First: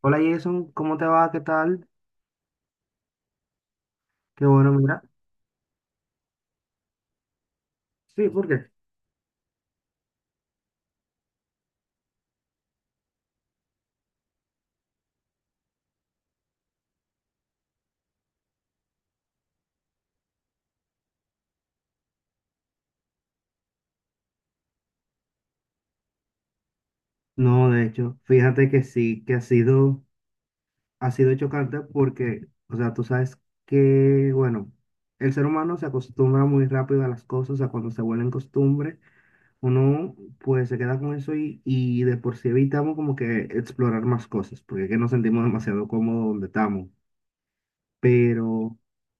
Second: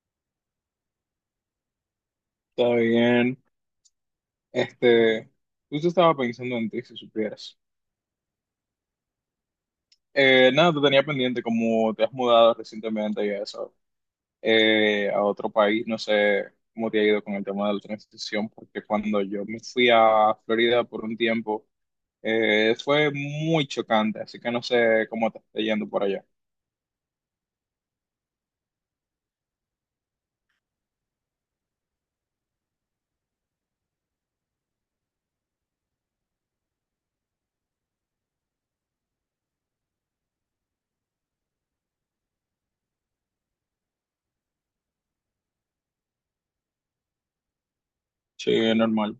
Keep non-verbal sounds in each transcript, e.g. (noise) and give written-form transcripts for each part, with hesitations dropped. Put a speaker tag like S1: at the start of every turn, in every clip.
S1: Hola Jason, ¿cómo te va? ¿Qué tal?
S2: Está bien.
S1: Qué bueno, mira.
S2: Este, Justo estaba pensando en ti, si supieras.
S1: Sí, ¿por qué?
S2: Nada, te tenía pendiente, como te has mudado recientemente y eso, a otro país, no sé cómo te ha ido con el tema de la transición, porque cuando yo me fui a Florida por un tiempo, fue muy chocante, así que no sé cómo te está yendo por allá.
S1: No, de hecho, fíjate que sí, que ha sido chocante porque, o sea, tú sabes que, bueno, el ser humano se acostumbra muy rápido a las cosas, o sea, cuando se vuelven costumbre, uno pues se queda con eso y de por sí evitamos como que explorar más cosas, porque es que nos sentimos demasiado cómodos donde estamos.
S2: Sí, es
S1: Pero,
S2: normal.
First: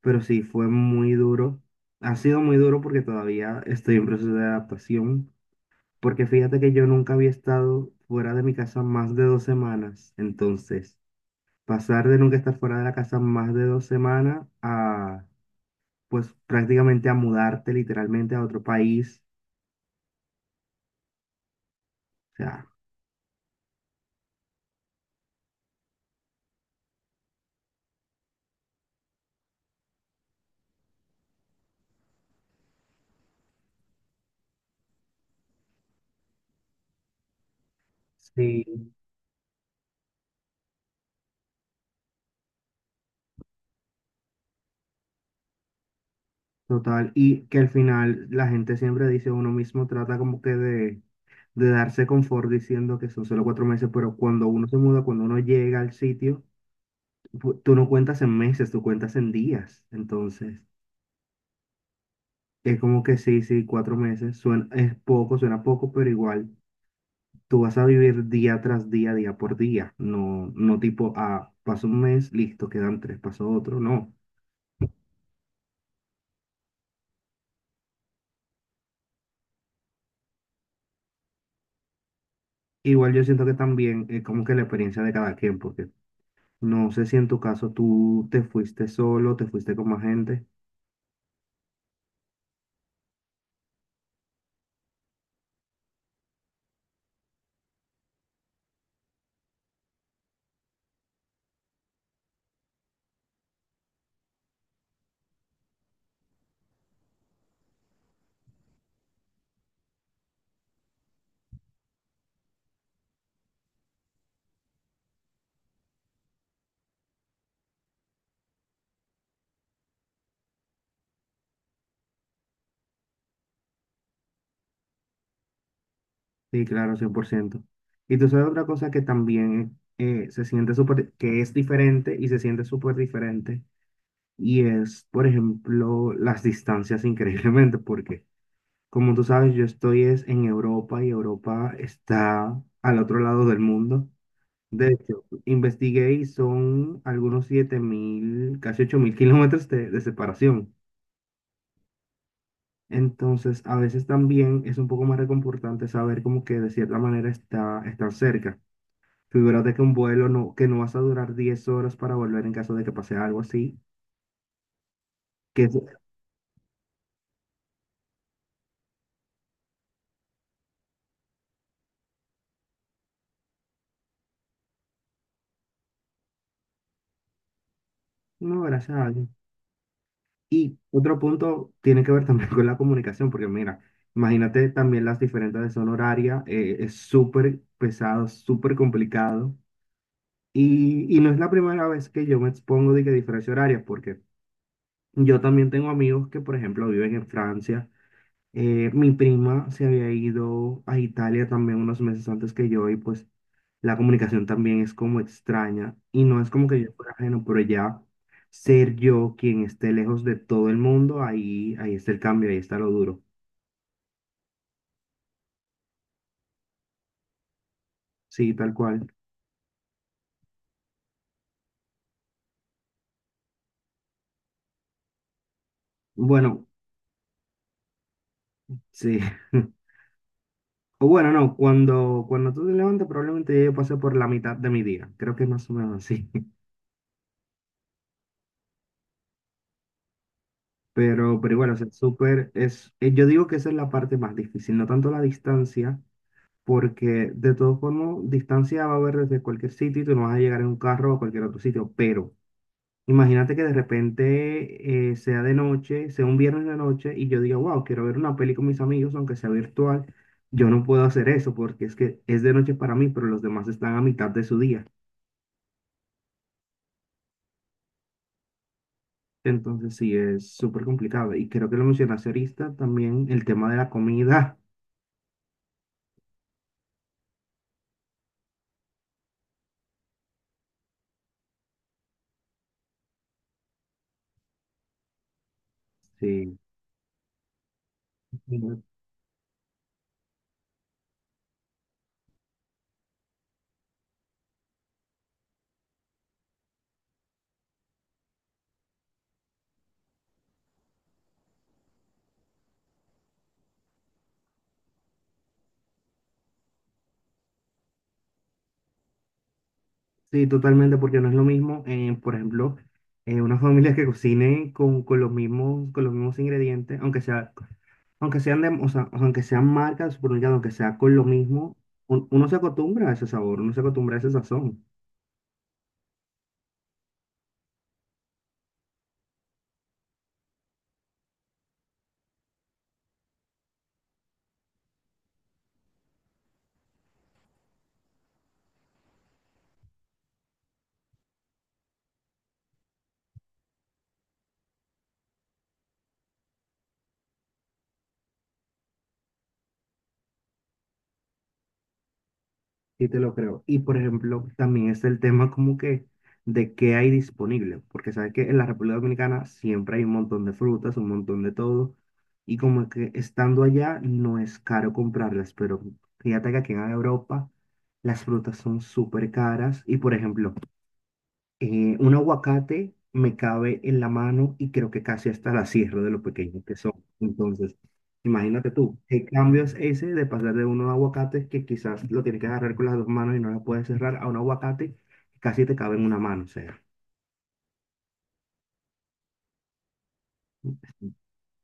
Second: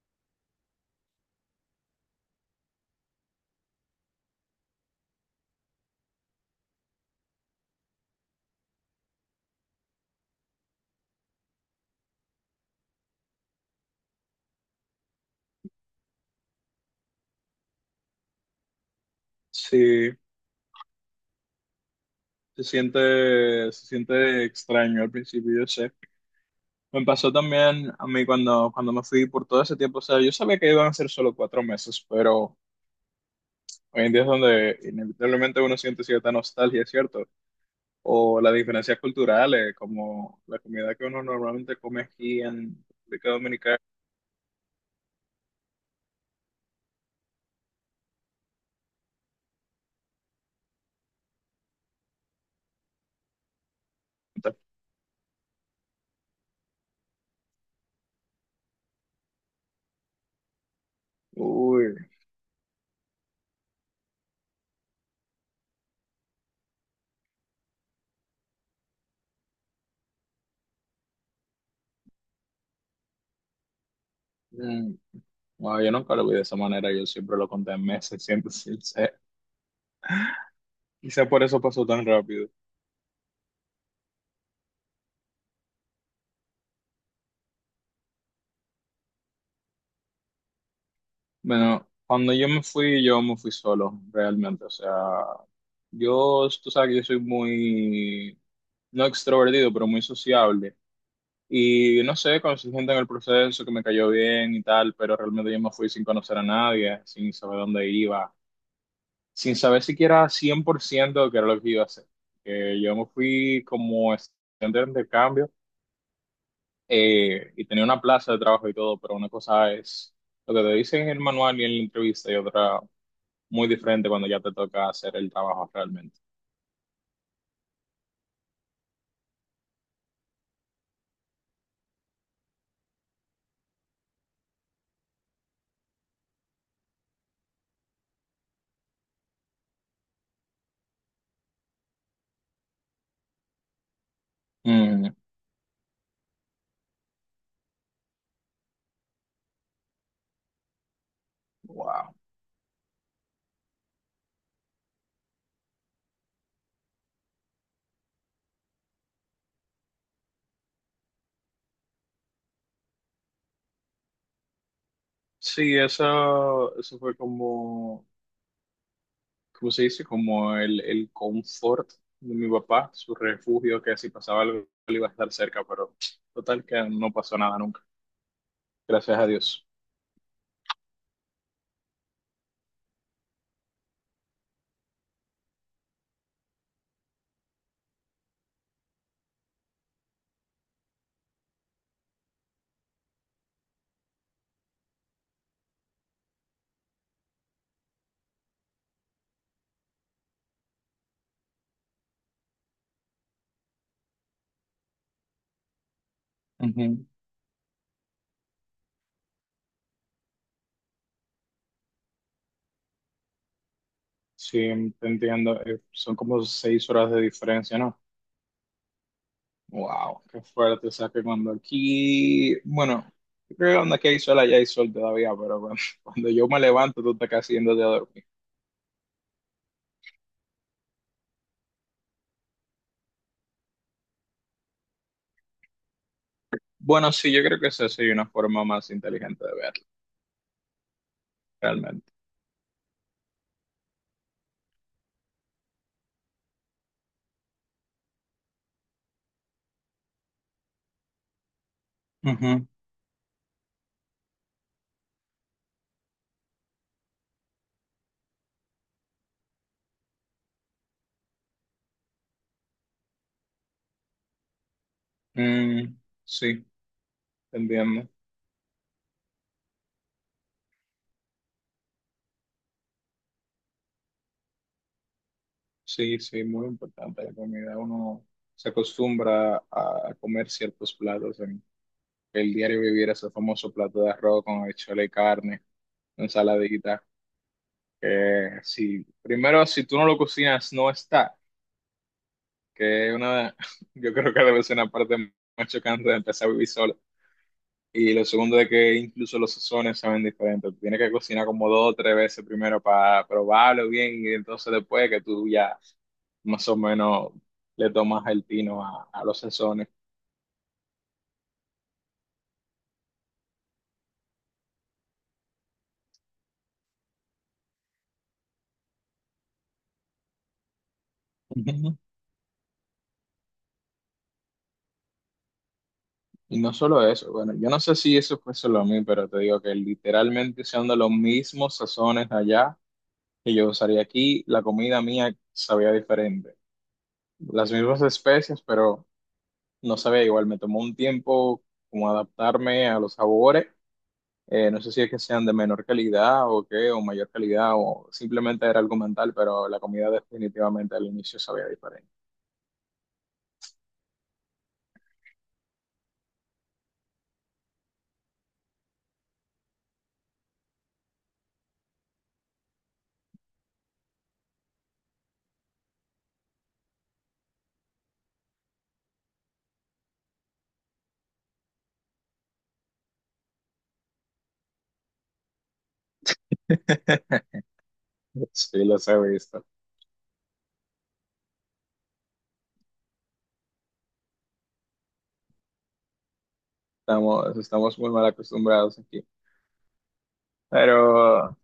S1: pero sí, fue muy duro. Ha sido muy duro porque todavía estoy en proceso de adaptación. Porque fíjate que yo nunca había estado fuera de mi casa más de dos semanas. Entonces, pasar de nunca estar fuera de la casa más de dos semanas a, pues prácticamente a mudarte literalmente a otro país.
S2: Sí,
S1: O
S2: se
S1: sea,
S2: siente, se siente extraño al principio, yo sé. Me pasó también a mí cuando me fui por todo ese tiempo. O sea, yo sabía que iban a ser solo 4 meses, pero hoy en día es donde inevitablemente uno siente cierta nostalgia, ¿cierto? O las
S1: sí,
S2: diferencias culturales, como la comida que uno normalmente come aquí en República Dominicana.
S1: total. Y que al final la gente siempre dice, uno mismo trata como que de darse confort diciendo que son solo cuatro meses, pero cuando uno se muda, cuando uno llega al sitio, tú no cuentas en meses, tú cuentas en días. Entonces.
S2: Uy,
S1: Es como que sí, sí, cuatro meses. Suena, es poco, suena poco, pero igual tú vas a vivir día tras día, día por día. No, no tipo, ah, pasó un mes, listo, quedan tres, pasó otro. No.
S2: mm, no, yo nunca lo vi de esa manera, yo siempre lo conté en meses, siempre sincero. Quizá por eso pasó tan rápido.
S1: Igual yo siento que también es como que la experiencia de cada quien, porque no sé si en tu caso tú te fuiste solo, te fuiste con más gente.
S2: Bueno, cuando yo me fui solo, realmente. O sea, yo, tú sabes que yo soy muy, no extrovertido, pero muy sociable. Y no sé, conocí gente en el proceso que me cayó bien y tal, pero realmente yo me fui sin conocer a nadie, sin saber dónde iba, sin saber siquiera 100% de qué era lo que iba a hacer. Que yo me fui como estudiante de intercambio y tenía una plaza de trabajo y todo, pero una cosa es lo que te dicen en el manual y en la entrevista y otra muy diferente cuando ya te toca hacer el trabajo realmente.
S1: Sí, claro, cien por ciento. Y tú sabes otra cosa que también se siente súper, que es diferente y se siente súper diferente. Y es, por ejemplo, las distancias increíblemente, porque como tú sabes, yo estoy es en Europa y Europa está al otro lado del mundo. De
S2: Mm,
S1: hecho, investigué y son algunos 7.000 casi 8.000 kilómetros de separación.
S2: wow.
S1: Entonces, a veces también es un poco más reconfortante saber como que de cierta manera están cerca. Figúrate que un vuelo no, que no vas a durar 10 horas para volver en caso de que pase algo así. Que
S2: Sí,
S1: es-
S2: eso fue como, ¿cómo se dice? Como el confort de mi papá, su refugio, que si pasaba algo él iba a estar cerca, pero total que no pasó nada nunca,
S1: no, gracias a
S2: gracias a
S1: Dios.
S2: Dios.
S1: Y otro punto tiene que ver también (laughs) con la comunicación, porque mira, imagínate también las diferentes de zona horaria, es súper pesado, súper complicado. Y no es la primera vez que yo me expongo de que diferencia horaria, porque yo también tengo amigos que, por ejemplo, viven en Francia, mi prima se había ido a Italia también unos meses antes que yo y pues la comunicación también es como extraña y no es como que yo
S2: Ujú.
S1: fuera ajeno, pero ya ser yo quien esté lejos de todo el mundo, ahí está el cambio, ahí está lo duro.
S2: Sí, te entiendo, son como 6 horas de diferencia, ¿no?
S1: Sí, tal cual.
S2: Wow, qué fuerte, o sea que cuando aquí, bueno, yo creo que cuando aquí hay sol, allá hay sol todavía, pero cuando, (laughs) cuando yo me
S1: Bueno,
S2: levanto, tú estás casi yéndote a dormir.
S1: sí. (laughs) O bueno, no, cuando, tú te levantes probablemente ya yo pasé por la mitad de mi día, creo que es más o menos así. (laughs)
S2: Bueno, sí, yo creo que esa sería una forma más inteligente de verlo,
S1: Pero igual, o sea,
S2: realmente.
S1: súper, yo digo que esa es la parte más difícil, no tanto la distancia porque de todos formas, distancia va a haber desde cualquier sitio y tú no vas a llegar en un carro a cualquier otro sitio, pero
S2: Ujú.
S1: imagínate que de repente sea de noche, sea un viernes de noche y yo diga, wow, quiero ver una peli con mis amigos, aunque sea virtual, yo no puedo hacer eso porque es que es de noche para mí, pero los demás están a mitad de su día.
S2: Mm, sí, entiendo.
S1: Entonces sí, es súper complicado. Y creo que lo mencionaste ahorita también, el tema de la comida.
S2: Sí, sí, muy importante la comida. Uno se acostumbra a comer ciertos platos en el diario vivir, ese famoso plato de arroz con habichuela y carne,
S1: Sí.
S2: ensaladita, que si, primero, si tú no lo cocinas, no está, que es una, (laughs) yo creo que debe ser una parte más chocante de empezar a vivir solo. Y lo segundo es que incluso los sazones saben diferentes. Tú tienes que cocinar como dos o tres veces primero para probarlo bien y entonces después que tú ya más o menos le tomas el tino a los sazones.
S1: Sí, totalmente, porque no es lo mismo, por ejemplo, unas familias que cocinen con los mismos, con los mismos ingredientes, aunque sea, aunque sean de, o sea, aunque sean marcas del supermercado, aunque sea con lo mismo,
S2: Ujú.
S1: uno se acostumbra a ese sabor, uno se acostumbra a ese sazón.
S2: Y no solo eso, bueno, yo no sé si eso fue solo a mí, pero te digo que literalmente usando los mismos sazones allá que yo usaría aquí, la comida mía sabía diferente. Las mismas especias pero no sabía igual. Me tomó un tiempo como adaptarme a los sabores. No sé si es que sean de menor calidad o qué, o mayor calidad, o simplemente era algo mental, pero la comida definitivamente al inicio sabía diferente.
S1: Sí, te lo creo. Y por ejemplo, también es el tema como que de qué hay disponible, porque sabes que en la República Dominicana siempre hay un montón de frutas, un montón de todo, y como que estando allá no es caro comprarlas, pero fíjate que aquí en Europa las frutas son súper caras y por ejemplo, un aguacate me cabe en la mano y creo que casi hasta la cierro de lo pequeños que son.
S2: (laughs)
S1: Entonces, imagínate
S2: Sí,
S1: tú,
S2: los he
S1: el cambio
S2: visto.
S1: es ese de pasar de unos aguacates que quizás lo tienes que agarrar con las dos manos y no la puedes cerrar a un aguacate que casi te cabe en una mano, o sea.
S2: Estamos muy mal acostumbrados aquí. Pero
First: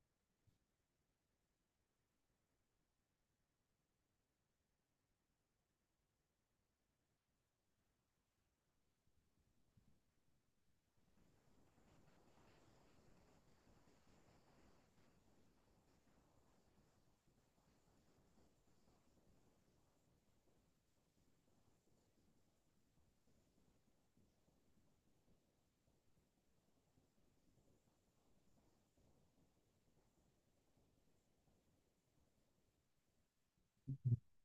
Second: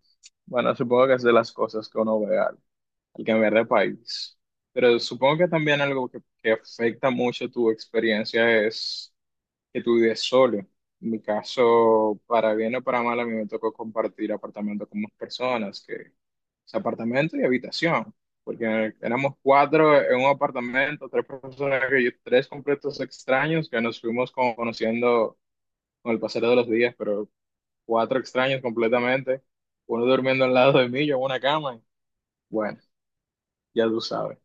S2: bueno, supongo que es de las cosas que uno ve al, al cambiar de país. Pero supongo que también algo que afecta mucho tu experiencia es que tú vives solo. En mi caso, para bien o para mal, a mí me tocó compartir apartamento con más personas, que es apartamento y habitación, porque éramos cuatro en un apartamento, tres personas, tres completos extraños que nos fuimos como conociendo con el pasar de los días, pero cuatro extraños completamente, uno durmiendo al lado de mí, yo en una cama, bueno, ya tú sabes.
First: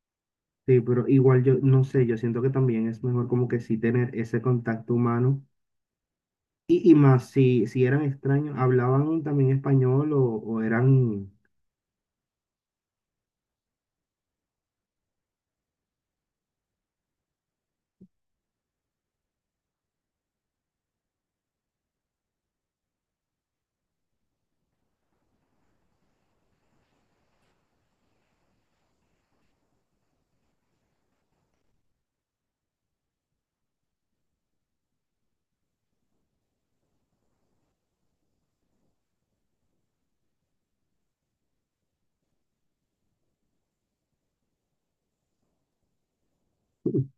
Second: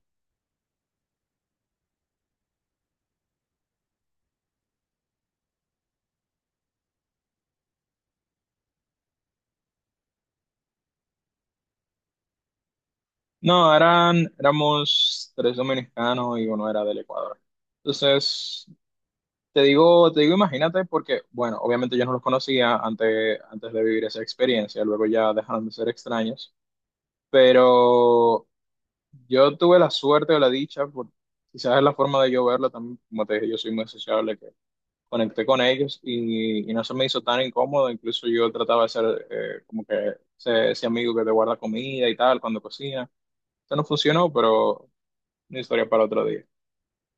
S1: Sí, pero igual yo no sé, yo siento que también es mejor como que sí tener ese contacto humano y más si, eran extraños, hablaban también español o eran.
S2: No, eran, éramos tres dominicanos y uno era del Ecuador. Entonces, te digo, te digo, imagínate, porque, bueno, obviamente yo no los conocía antes, antes de vivir esa experiencia, luego ya dejaron de ser extraños, pero yo tuve la suerte o la dicha, quizás es la forma de yo verlo también, como te dije, yo soy muy sociable, que conecté con ellos y no se me hizo tan incómodo, incluso yo trataba de ser como que ese amigo que te guarda comida y tal cuando cocina, eso no funcionó, pero una historia para otro día.
S1: (laughs)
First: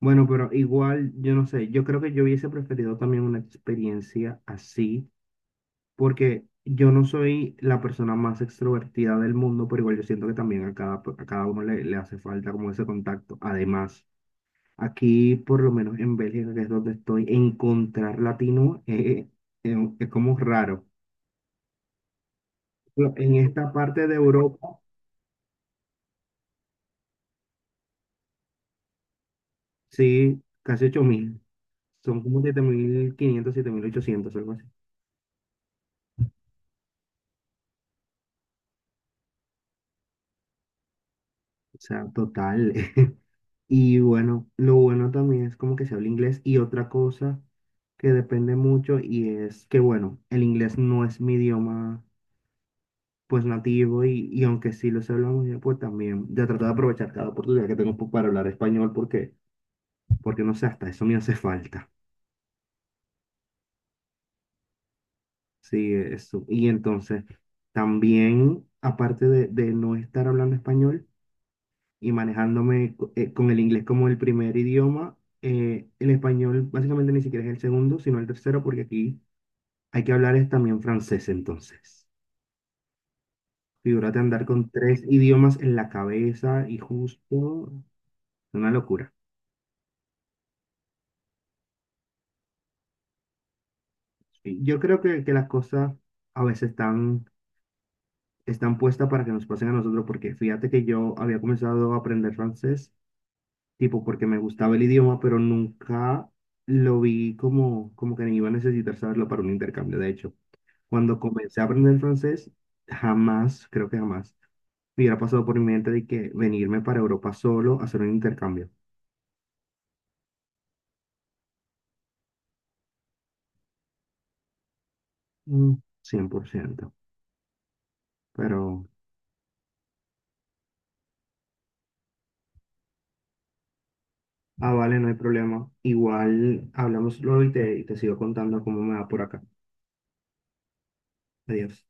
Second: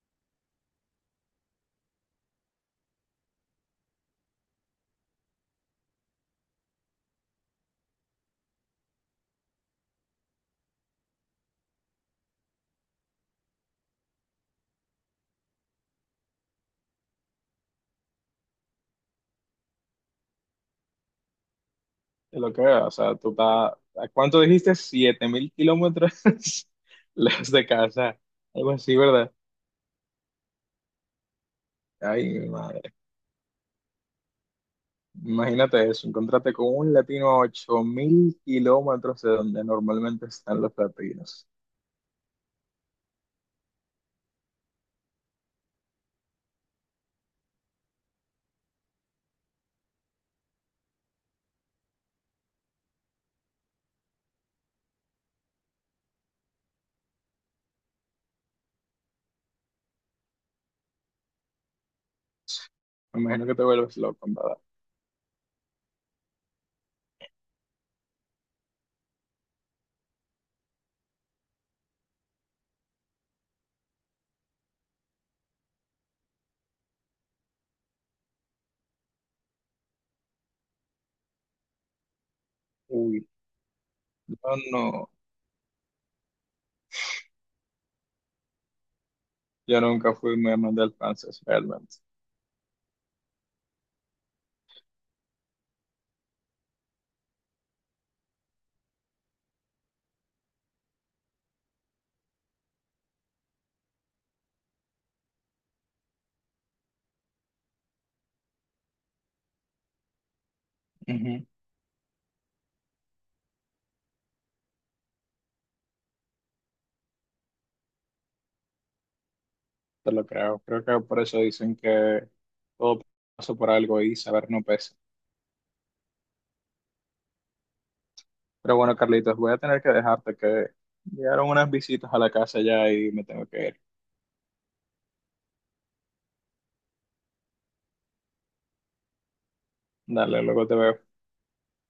S1: Bueno, pero igual, yo no sé, yo creo que yo hubiese preferido también una experiencia así, porque yo no soy la persona más extrovertida del mundo, pero igual yo siento que también a cada uno le hace falta como ese contacto. Además, aquí, por lo menos en Bélgica, que es donde estoy, encontrar latino es como raro.
S2: Es lo que veo, o sea, tú
S1: En esta
S2: estás,
S1: parte
S2: ¿a
S1: de
S2: cuánto dijiste?
S1: Europa,
S2: 7000 kilómetros (laughs) lejos de casa, algo así, ¿verdad?
S1: sí, casi ocho mil, son
S2: Ay,
S1: como
S2: mi
S1: siete
S2: madre,
S1: mil quinientos, siete mil 7.800, algo así.
S2: imagínate eso, encontrarte con un latino a 8000 kilómetros de donde normalmente están los latinos.
S1: O sea, total. (laughs) Y bueno, lo bueno también es como que se habla inglés. Y otra cosa que depende mucho y es que, bueno, el inglés no es mi idioma pues nativo y aunque sí lo sé hablar muy bien, pues también ya trato de aprovechar cada oportunidad que tengo pues, para hablar español porque no sé, hasta eso me hace falta.
S2: Me imagino que te vuelves loco, en ¿verdad?
S1: Sí, eso. Y entonces, también, aparte de, no estar hablando español, y manejándome con el inglés como el primer idioma. El español básicamente ni siquiera es el segundo, sino el tercero, porque aquí hay que hablar es también francés, entonces.
S2: Uy,
S1: Figúrate andar
S2: no,
S1: con tres
S2: no,
S1: idiomas en la cabeza y justo, una locura.
S2: yo nunca fui muy amante del francés, realmente.
S1: Sí, yo creo que, las cosas a veces están puestas para que nos pasen a nosotros, porque fíjate que yo había comenzado a aprender francés, tipo porque me gustaba el idioma, pero nunca lo vi como que ni iba a necesitar saberlo para un intercambio, de hecho. Cuando
S2: Ujú,
S1: comencé a aprender francés, jamás, creo que jamás, me hubiera pasado por mi mente de que venirme para Europa solo a hacer un intercambio.
S2: te lo creo, creo que por eso dicen que todo pasa por algo y saber no pesa.
S1: Mm, 100%.
S2: Pero
S1: Pero,
S2: bueno, Carlitos, voy a tener que dejarte que llegaron unas visitas a la casa ya y me tengo que ir.
S1: ah, vale, no hay problema. Igual hablamos luego y te sigo contando cómo me va por acá.
S2: Dale, luego te veo.
S1: Adiós.